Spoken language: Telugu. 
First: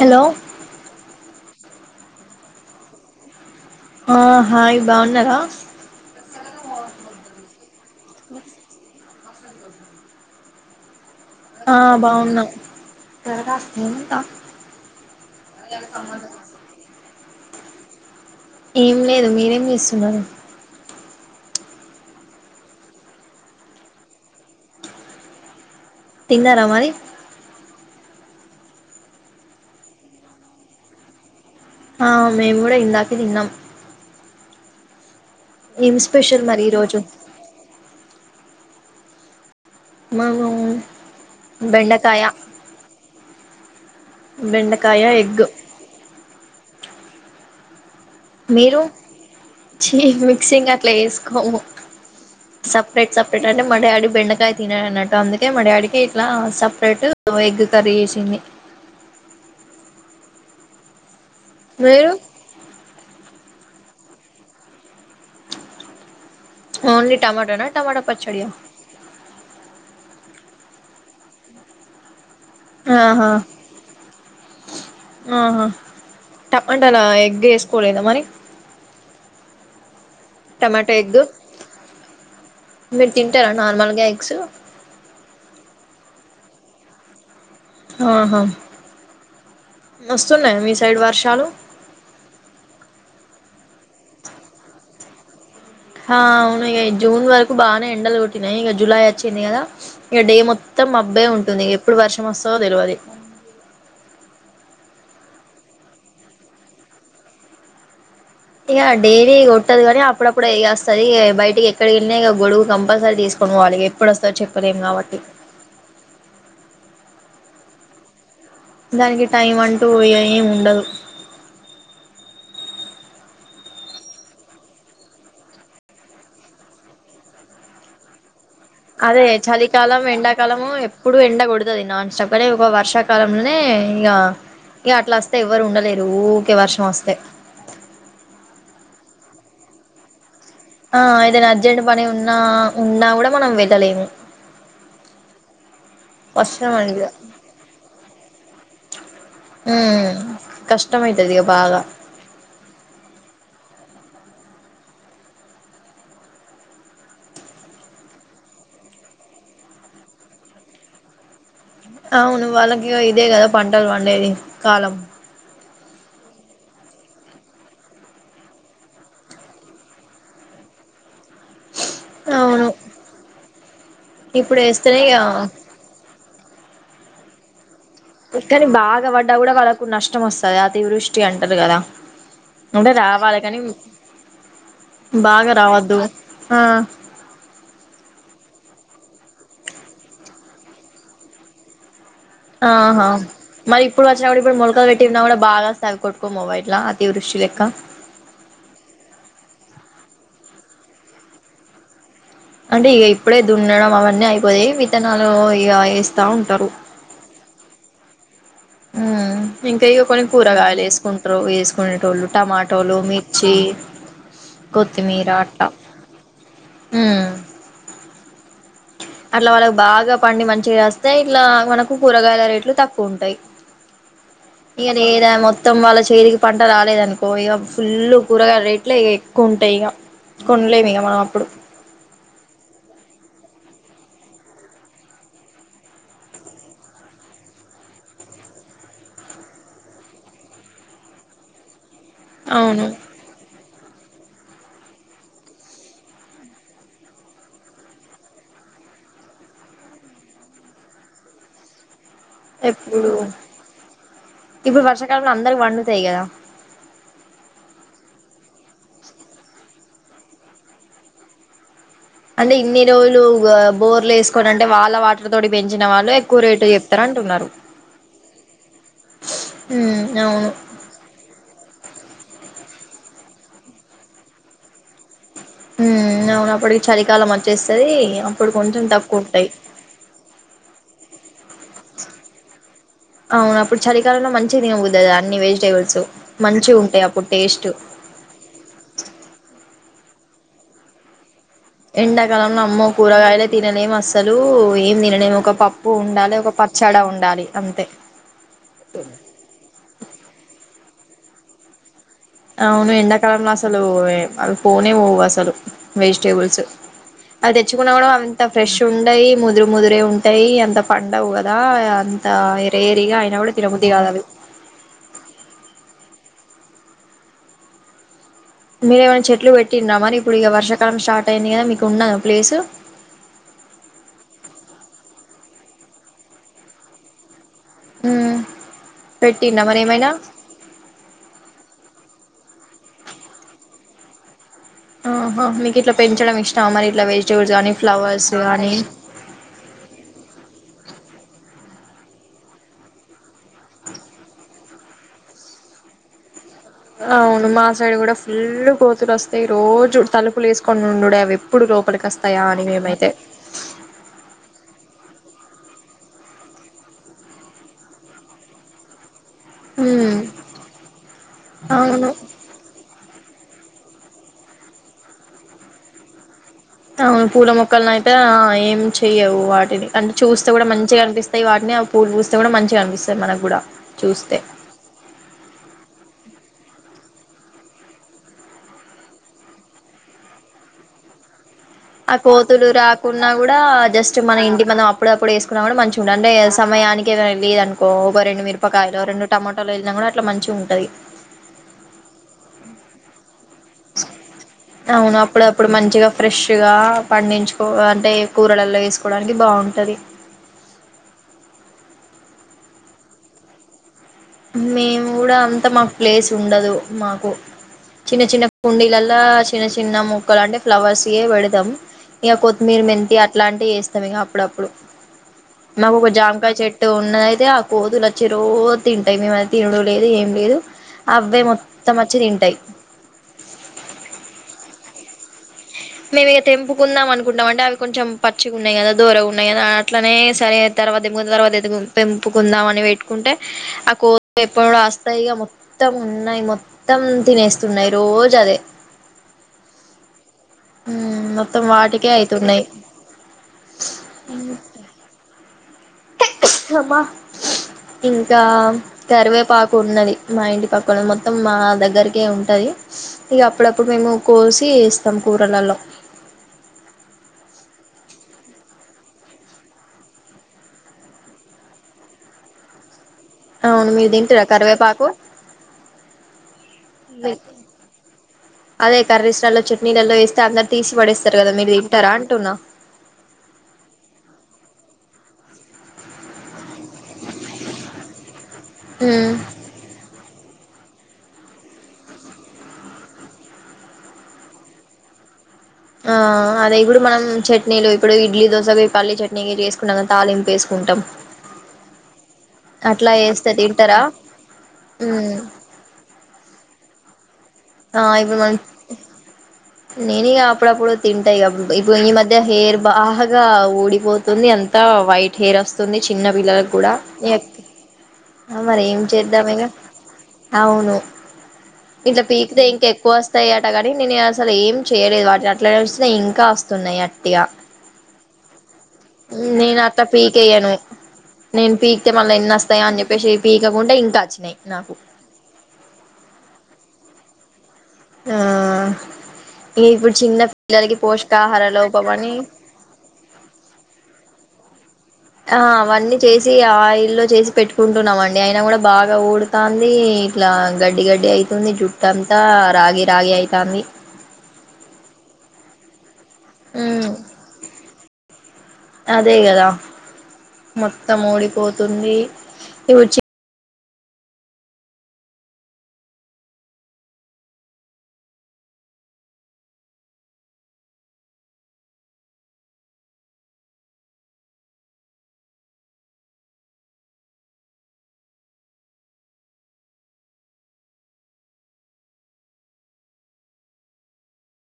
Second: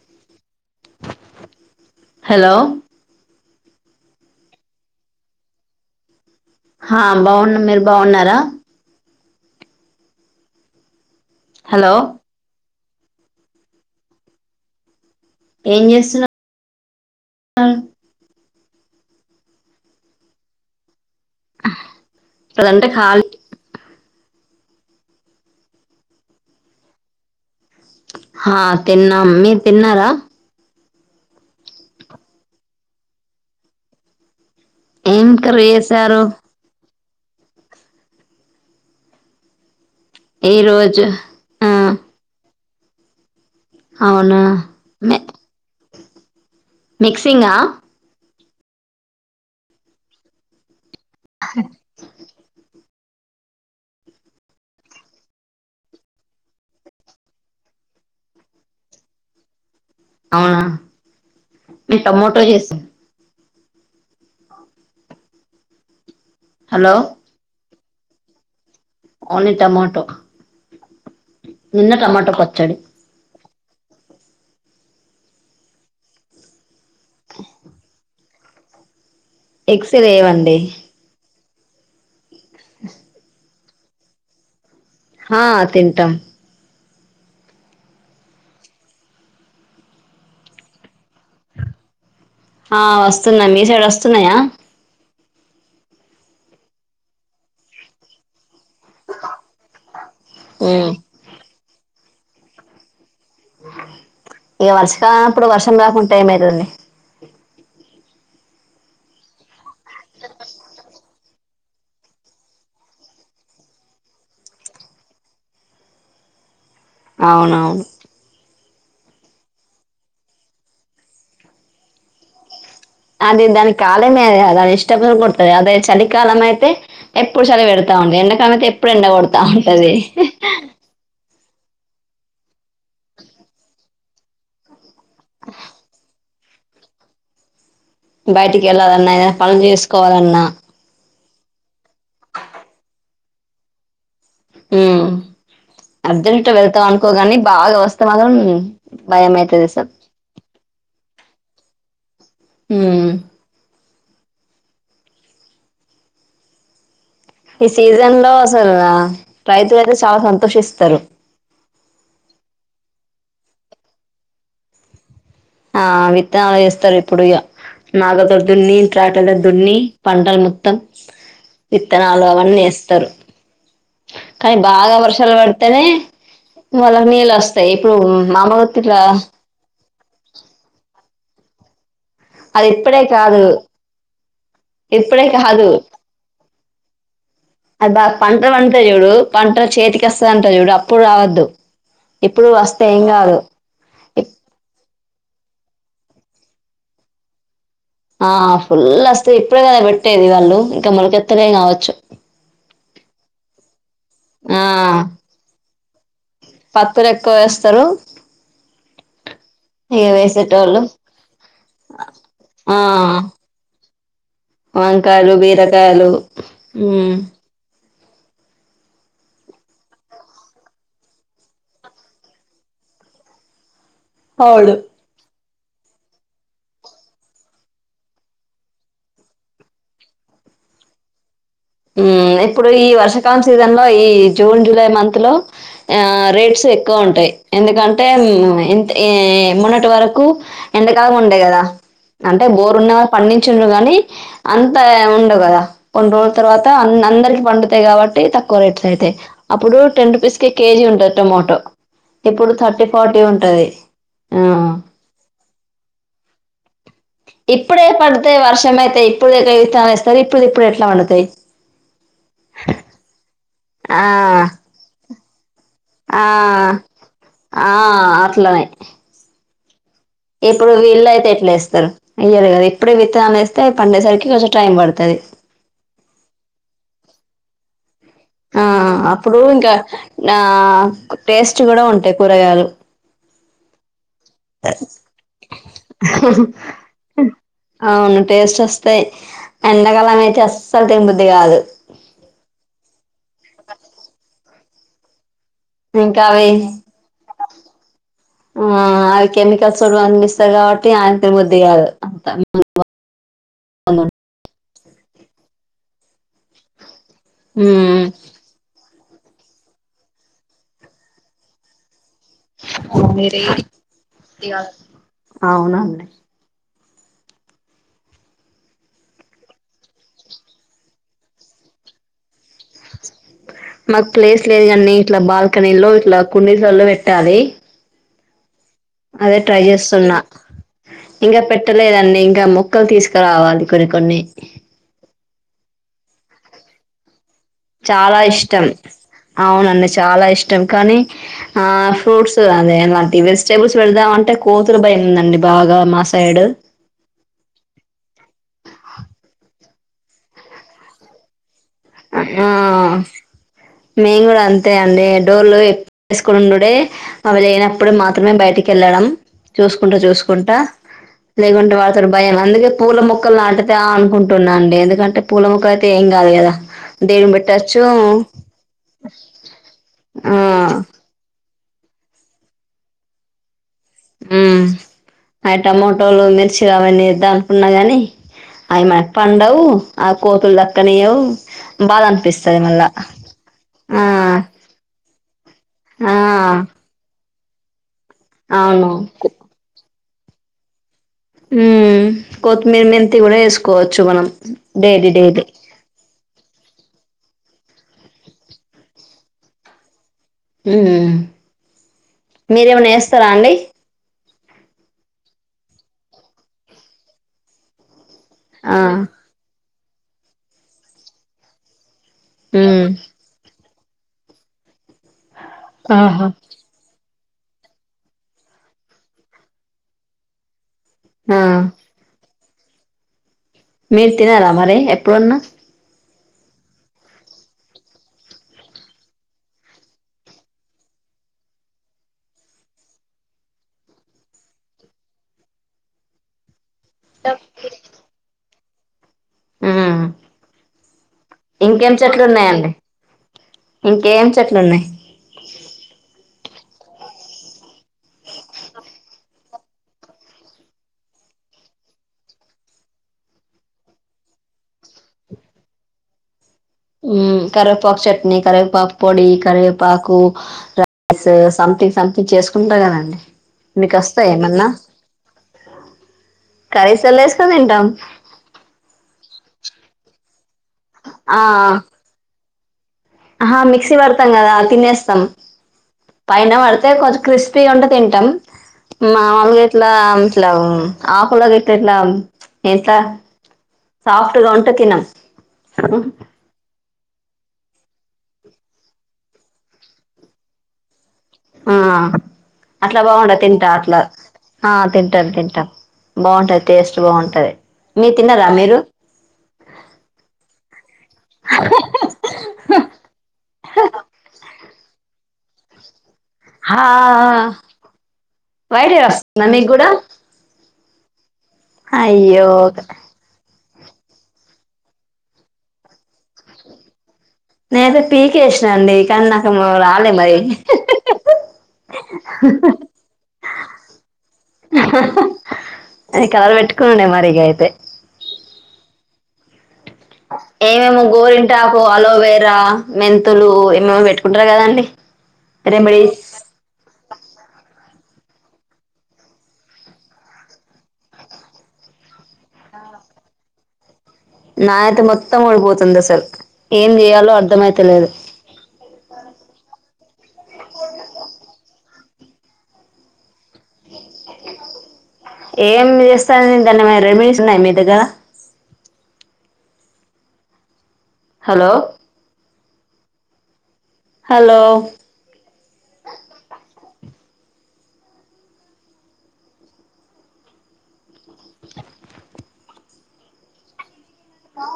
హలో హలో ఆ హాయ్ బాగున్నారా? హా బాగున్నా. మీరు బాగున్నారా? అసలు వద్దు ఆ హలో బాగున్నాము. త్వరగా స్నేహితా అ ఏం లేదు. మీరేం చేస్తున్నారు? అదంటే ఖాళీ తిన్నారా మరి? హా తిన్నాం. మీరు తిన్నారా? ఆ మేము కూడా ఇందాకే తిన్నాం. ఏం కర్రీ ఏం చేసారు. స్పెషల్ మరి ఈ రోజు. మనం ఈ రోజు ఆ బెండకాయ అవునా బెండకాయ మి కర్రీ ఎగ్ మిక్సింగా మీరు? ఛీ మిక్సింగ్ అట్లా చేసుకోము సపరేట్ సపరేట్ అంటే మాడాడీ కి బెండకాయ తినడు అన్నట్టు అందుకే మాడాడికి ఇట్లా సపరేట్ ఓ ఎగ్ కర్రీ చేేసింది. అవునా, మేము మీరు టమోటో చేసి హలో ఓన్లీ టమాటానా? టమాటా పచ్చడియా? ఓన్లీ టమాటో, నిన్న టమాటో పచ్చడి. ఆహా ఆహా! టమాటా లో ఎగ్ వేసుకోలేదా మరి? ఎగ్స్ తేమను టమాటో ఎగ్ మీరు తింటారా నార్మల్గా ఎగ్స్? హా తింటాం. ఆహా! వస్తున్నాయా మీ సైడ్ వర్షాలు. ఆ వస్తున్నాయి. మీ సైడ్ వస్తున్నాయా? ఆ అవును, ఇగ జూన్ వరకు బానే ఎండలు కొట్టినాయి ఇక జులై వచ్చింది కదా ఇక డే మొత్తం ఉమ్ మబ్బే ఉంటుంది. ఇక ఎప్పుడు వర్షం వస్తాదో తెలవదు. ఇక వర్షాకాలం మప్పుడు వర్షం రాకుంంటే ఏమయితాది లే ఇక డైలీ కొట్టదు గానీ అప్పుడప్పుడు ఇగ వస్తాది బయటికి ఎక్కడికి వెళ్లినా ఇక గొడుగు కంపల్సరీ తీసుకొని పోవాలి ఇగ. ఇప్పుడు వస్తాదో చెప్ప లేం కాబట్టి. అవునవును దానికి టైం అంటూ ఏమి ఉండదు. అది దాని కాలమే అది దాని ఇష్ట కొడతాది అదే చలికాలం అయితే ఎప్పుడు చలి పెడతాఉంది. ఎండా కాలం అయితే ఎప్పుడు ఎండ అదే కొడతా ఉంటది చలికాలం, ఎండాకాలము. ఎప్పుడూ ఎండ కొడుతాది నాన్ స్టాప్గానే ఒక వర్షాకాలంలోనే ఇగ ఇక అట్లా వస్తే ఎవ్వరు ఉండలేరు ఊరికే వర్షం వస్తే బయటికి వెళ్ళాలన్నా, ఏదన్నా పనులు చేసుకోవాలన్నా ఆ ఏదైనా అర్జెంట్ పని ఉన్నా, ఉన్నా కూడా మనం వెళ్ళలేము. మ్ అర్జెంట్ వర్షం వెళ్తాం అనేది అనుకోగాని బాగా వస్తే మాత్రం భయ అవుతాది. మ్ హు హూ కష్ట కష్టం అవుతాది బాగా మ్ ఈ సీజన్ లో అసలు రైతులు అయితే చాలా సంతోషిస్తారు. అవును వాళ్ళకి ఇదే కదా పంటలు పండేది కాలం ఆ విత్తనాలు వేస్తారు ఇప్పుడు ఇక నాగల్ తో దున్ని ట్రాక్టర్ తో దున్ని పంటల మొత్తం విత్తనాలు అవన్నీ అవును వేస్తారు. కానీ ఇప్పుడు బాగా వేస్తేనే ఇగ వర్షాలు పడితేనే వాళ్లకు నీళ్ళు వస్తాయి. ఇప్పుడు మ [unintelligible] కదా ఇప్పుడు నష్టం వస్తాది. అతివృష్టి అంటారు కదా అది అంటే ఇప్పుడే రావాలి కాదు కానీ ఇప్పుడే బాగా కాదు రావద్దు ఆ అది బాగా పంటలు పండుతాయి చూడు పంట చేతికి వస్తాది అంట చూడు అప్పుడు రావద్దు. ఇప్పుడు వస్తే ఏం ఆహా కాదు మరి ఇప్పుడు వర్షాలు వచ్చినా కూడా ఇప్పుడు మొలకలు పెట్టినా కూడా బాగా వస్తే కొట్టుకోని పోవా ఇట్టా అతివృష్టి లెక్క ఆ ఫుల్ వస్తే ఇప్పుడే కదా పెట్టేది వాళ్ళు ఇంకా మొలకెత్తలే కావచ్చు. అంటే ఇక ఇప్పుడే దున్నడం అవన్నీ ఆ అయిపోయి విత్తనాలు ఇగ వేస్తా ఉంటారు. వారి ఎక్కువ వేస్తారు. మ్ ఇంకయు ఇక కొన్ని వేసేటోళ్ళు కూరగాయలు వేసుకుంటారు వేసుకునేటోళ్ళు ఆ టమాటోలు, మిర్చి కొత్తిమీర వంకాయలు అట్లా బీరకాయలు ఉమ్ అట్లా వాళ్ళకి బాగా పండి మంచిగా రాస్తే ఇట్లా మనకు కూరగాయల రేట్లు తక్కువ ఉంటాయి అవును ఇ ఏద మొత్తం వాళ్ళ చేతికి పంట రాలేదనుకో ఇగ ఫుల్ కూరగాయల రేట్లు ఎక్కువ ఉంటాయి ఇగ కొనలేమిగ మనం అప్పుడు ఇప్పుడు ఈ వర్షాకాలం సీజన్ లో ఈ జూన్ జూలై మంత్ లో ఆ రేట్స్ ఎక్కువ ఉంటాయి ఎందుకంటే ఇంత్ మొన్నటి వరకు ఎండ కాలం ఉండే కదా అంటే బోరు అవును ఉన్న పండించుండ్రు గానీ అంత ఉండ కదా కొన్ని రోజు తర్వాత అన్ అందరికి పండుతాయి కాబట్టి తక్కువ రేట్స్ అయితాయి అప్పుడు టెన్ రూపీస్ కె కేజీ ఉంటది టొమాటో ఇప్పుడు థర్టీ ఎప్పుడు ఫార్టీ ఉంటది ఆ ఇగ అందరుకి పండుతాయి కదా ఇప్పుడే పడుతాయి వర్షం అయితే ఇప్పుడు కవితన్ని వస్తారు ఇప్పుడు ఇప్పుడు ఎట్లా పడుతాయి అంటే ఇన్ని రోజులు ఆ! బోర్లు వేసుకోని అంటే వాళ్ళ వా తోటి పెంచిన వాళ్ళు ఆ ఎక్కువ రేటు చెప్తారు అంటున్నారు ఆ అట్లనే హ్మ్ అవును వీల్ళ అయితే ఎట్లా చేస్తారు అయ్యరు కదా ఇప్పుడే విత్తనాలు వేస్తే పండేసరికి కొంచెం టైం పడుతది హ్మ్ అవునప్పటికి చలికాలం వచ్చేస్తది అప్పుడు కొంచెం తక్కువ ఉంటాయి నా టేస్ట్ కూడా ఉంటాయి కూరగాయలు అవును అప్పుడు చలికాలంలో మంచితినబుద్దాయితది అన్ని వెజిటేబుల్స్ మంచి ఉంటాయి అప్పుడు టేస్ట్ అవును టేస్ట్ వస్త్ స్తయ్ ఎండకాలం అయితే అస్సలు తినబుద్ది కాదు ఎండాకాలంలో అమ్మో కూరగాయలే తినలేం అస్సలు ఏం తినలేము ఒక పప్ పప్పు ఇంకా ఉండాలి అవి ఒక పచ్చడి ఉండాలి అంతే ఆ అవి కెమికల్స్ అందిపిస్తారు కాబట్టి ఆయన తినబుద్ది కాదు అంత అవును ఎండాకాలం లో అసలు అ పోనే పోవు అసలు వెజిటేబుల్స్ అది తెచ్చకున్నా మ్మ్ కూడా అంత ఫ్రెష్ ఉండయి ముదురు ముదురే ఉంటాయి అంత పండవు కదా అంత వేడిగా అయిన కూడా తినబుద్దిగాదవి ఇగ అవునండి మీరేమైనా చెట్లు పెట్టిన్నా మరి ఇప్పుడు ఇక వర్షకాలం స్టార్ట్ అయింది కదా మీకు ఉన్నదా ప్లేసు మాకు ప్లేస్ లేదు కాని ఇట్లా బాల్కనీలో ఇట్లా కుండీలల్లో పెట్టాలి హ్మ్ అదే ట్రై చేస్తున్నా ఇంకా పెట్టలేదండి ఇంకా మొక్కలు తీసుకురావాలి కొన్ని కొన్ని ఆహా మీకు ఇట్లా పెంచడం ఇష్టమా మరి ఇట్లా వెజిటేబుల్స్ కానీ చాలా ఫ్లవర్స్ ఇష్టం కానీ అవునండి చాలా ఇష్టం కానీ ఆ ఫ్రూట్స్ అదే ఎలాంటి టేబుల్స్ పెడదాం అంటే కోతులు భయం ఉందండి బాగా మా సైడ్ అవును మా సైడ్ కూడా ఫుల్ కోతులు వస్తాయి రోజు తలుపులు వేసుకొని ఉండు అవి ఎప్పుడు లో అప్పటికి వస్తాయా అని మేమైతే మేం కూడా అంతే అండి డోర్లు వేసుకు ఉండుడే అవి లేనప్పుడు మాత్రమే బయటికి వెళ్ళడం చూసుకుంటా ఉమ్ చూసుకుంటా లేకుంటే వాళ్ళతో అవును భయం అందుకే పూల మొక్కలు నాటితే అనుకుంటున్నా అండి ఎందుకంటే పూల మొక్కలు అయితే ఏం కాదు కదా అవును దేవునికి పూల పెట్టచ్చు మొక్కలని అయితే ఏం చెయ్యవు వాటిని అంటే ఆ చూస్తే కూడా మంచిగా అనిపిస్తుంది ఇక వాటినేపూలు పూస్తే కూడా మంచిగా అనిపిస్తంది మనకు కూడ హ్మ్మ్ అ టమాటోలు మిర్చి అవన్నీ లేదా ఏద్దాంఅనుకున్నా గాని అయ మరీ పండవు ఆ కోతులు దక్కనయ్యవు ఆ కోతులు రాకుండా కూడా ఆ జస్ట్ మన ఇంటి మనం అప్పుడప్పుడు వేసుకున్నా కూడా మంచిగా ఉంటంది ఆ అంటే సమయానికి ఏదో ఎండి అనుకో ఒక రెండు అవును మిరపకాయలు రెండు టొమాటోలో వెళ్ళినా కూడా అట్లా మంచి ఉంటది హ్మ్మ్ కొత్తిమీర మెంతి కూడా వేసుకోవచ్చు మనం డైలీ డైలీ ఇప్పుడు మంచిగా ఫ్రెష్గా పండించుకో అంటే ఎక్కువ కూరలల్లో వేసుకోవడానికి బాగుంటుంది హ్మ్మ్ మీరేమైనా వేస్తారా అండి మేము కూడా అంత మాకు ప్లేస్ ఉండదు మాకు చిన్న చిన్న ఆ కుండీలలో చిన్న చిన్న మొక్కలు అంటే ఫ్లవర్స్య పెడతాం ఇక కొత్తిమీర ఉమ్ మెంతి అట్లాంటివి ఏస్తాం ఇక అప్పుడప్పుడు మాకు ఒక ఆహా జామకాయ చెట్టు అ ఉన్నయితే ఆ కోతులు వచ్చ రోజ తింటాయి మేమ తినడం లేదు ఏం లేదు అవ్వే ఆ మొత్తం వచ్చి తింటాయి మీరు తినారమరి ఎప్పుడన్నా మేము ఇక తెంపుకుందాం అనుకుంటాం అంటే అవి కొంచెం పచ్చిగా ఉన్నాయి కదా ద్వారగ ఉన్నాయి కదా అట్లనే సరే తర్వాతన్న తర్వాత తెంపుకుందాం అని పెట్టుకుంటే ఆ కోతిఎప్పుడు వస్తాయో మొత్తం ఉన్నాయి మొత్తం తినేస్తున్నాయి రోజు అదే హ్మ్మ్ మొత్తం ఇంకేం వాటికే చెట్లు అయితున్నాయి ఉన్నాయండి ఇంకేం చెట్లు ఉన్నాయి ఇస్అమ్మ ఇంకా కరివేపాకు ఉన్నది మా ఇంటి పక్కన మొత్తం మా దగ్గరకే ఉంటది ఇక అప్పుడప్పుడు మేము కోసి వేస్తాం కూరలలో కరివేపాకు చట్నీ కరివేపాకు పొడి కరివేపాకు రైస్ సంథింగ్ సంథింగ్ చేసుకుంటా కదండి అవును మీకు మీరు వస్తా తింటారా ఏమన్నా కరివేపాకు కర్రీస్రాల్లో వేసుకు తింటాం అదే కర్రీస్రాల్లో చట్నీలల్లో వేస్తే అందరు తీసి పడేస్తారు ఆ కదా మీరు తింటారా అంటున్నా ఆహా మిక్సీ పడతాం కదా తినేస్తాం పైన పడతా అటె కొంచం క్రిస్పీగా ఉంటే తింటాం మా ఉమ్ వాళ్లు అయితే ఇట్లా మల ఆకడాతే ఇట్లా ఎట్లా [unintelligible] ఆకులుగా ఉంటే తిను అవునా ఆ అదే ఇప్పుడు మనం చట్నీలో ఇప్పుడు ఇడ్లీ దోశగా అవి పల్లీ చట్నీగా చేేసుకున్నాంక తాలింపు వేసుకుంటాం ఆ అట్లా బాగుండ వేస్తే తింటా తింటారా అట్లా ఆ తింటాం ఉమ్ తింటాం బావుంటాది టేస్ట్ బావుంటాది ఆ ఇప్పుడు మన నేనయ్యే అప్పుడు అప్పుడు తింటాయి ఇప్పుడు ఈ మధ్య ఇదే హెయిర్ బాగా ఊడిపోతుంది అంతా వైట్ హెయివస్తుంది చిన్న పిల్లలలకు హా కూడా ఏక్ మరి వైట్ ఏం హెయిర్ వస్తుందా చేద్దాం మీకు ఇకా కూడా అవును ఇంట్లా అయ్యో పీకుతే ఇంకే ఎక్కువ వస్తాయి అట కాని నేను అసలు ఏం చేయలేదు వాటిని అట్లానే విడిసినఇంకా వస్తున్నాయి అట్టిగా నేనయితే పీకేసిన అండి కానీ నాకు నేను అట్లా రాలే మరి పీకేయను నేను పీకితే మళ్ళా ఎన్ని వస్తాయా అని చెప్పేసి పీకకుంటే ఇంకా వచ్చినాయి నాకు అది కవర్ పెట్టుకోనుండా మరి ఇక అయితే ఆ ఇప్పుడు చిన్న పిల్లలకి ఏమేమో పోషకాహార గోరింటాకు, లోపమని అలోవేరా మెంతులు ఏమేమో పెట్టుకుంటారు కదండి. ఆ అవన్నీ రెమెడీస్ చేసి తెచ్చిఆయిల్లోచేసి పెట్టుకుంటున్నాం అండి అయినా కూడా బాగా ఊడుతాంది ఇట్లా గడ్డి గడ్డి అయి ఉన్ని జుట్టు అంతా రాగి రాగి అయితాంది. నావి అయితేమొత్తం ఊడిపోతుంది అసలు ఏం ఉమ్ చేయాలో అర్థమయితాలేదు. అదే కదా మొత్తం ఓడిపోతుంది. ఇవి వచ్చి అ ఏం చేస్తాను దాన్ని రెమెడీస్ ఉన్నాయ మీ దగ్గర హలో హలో అ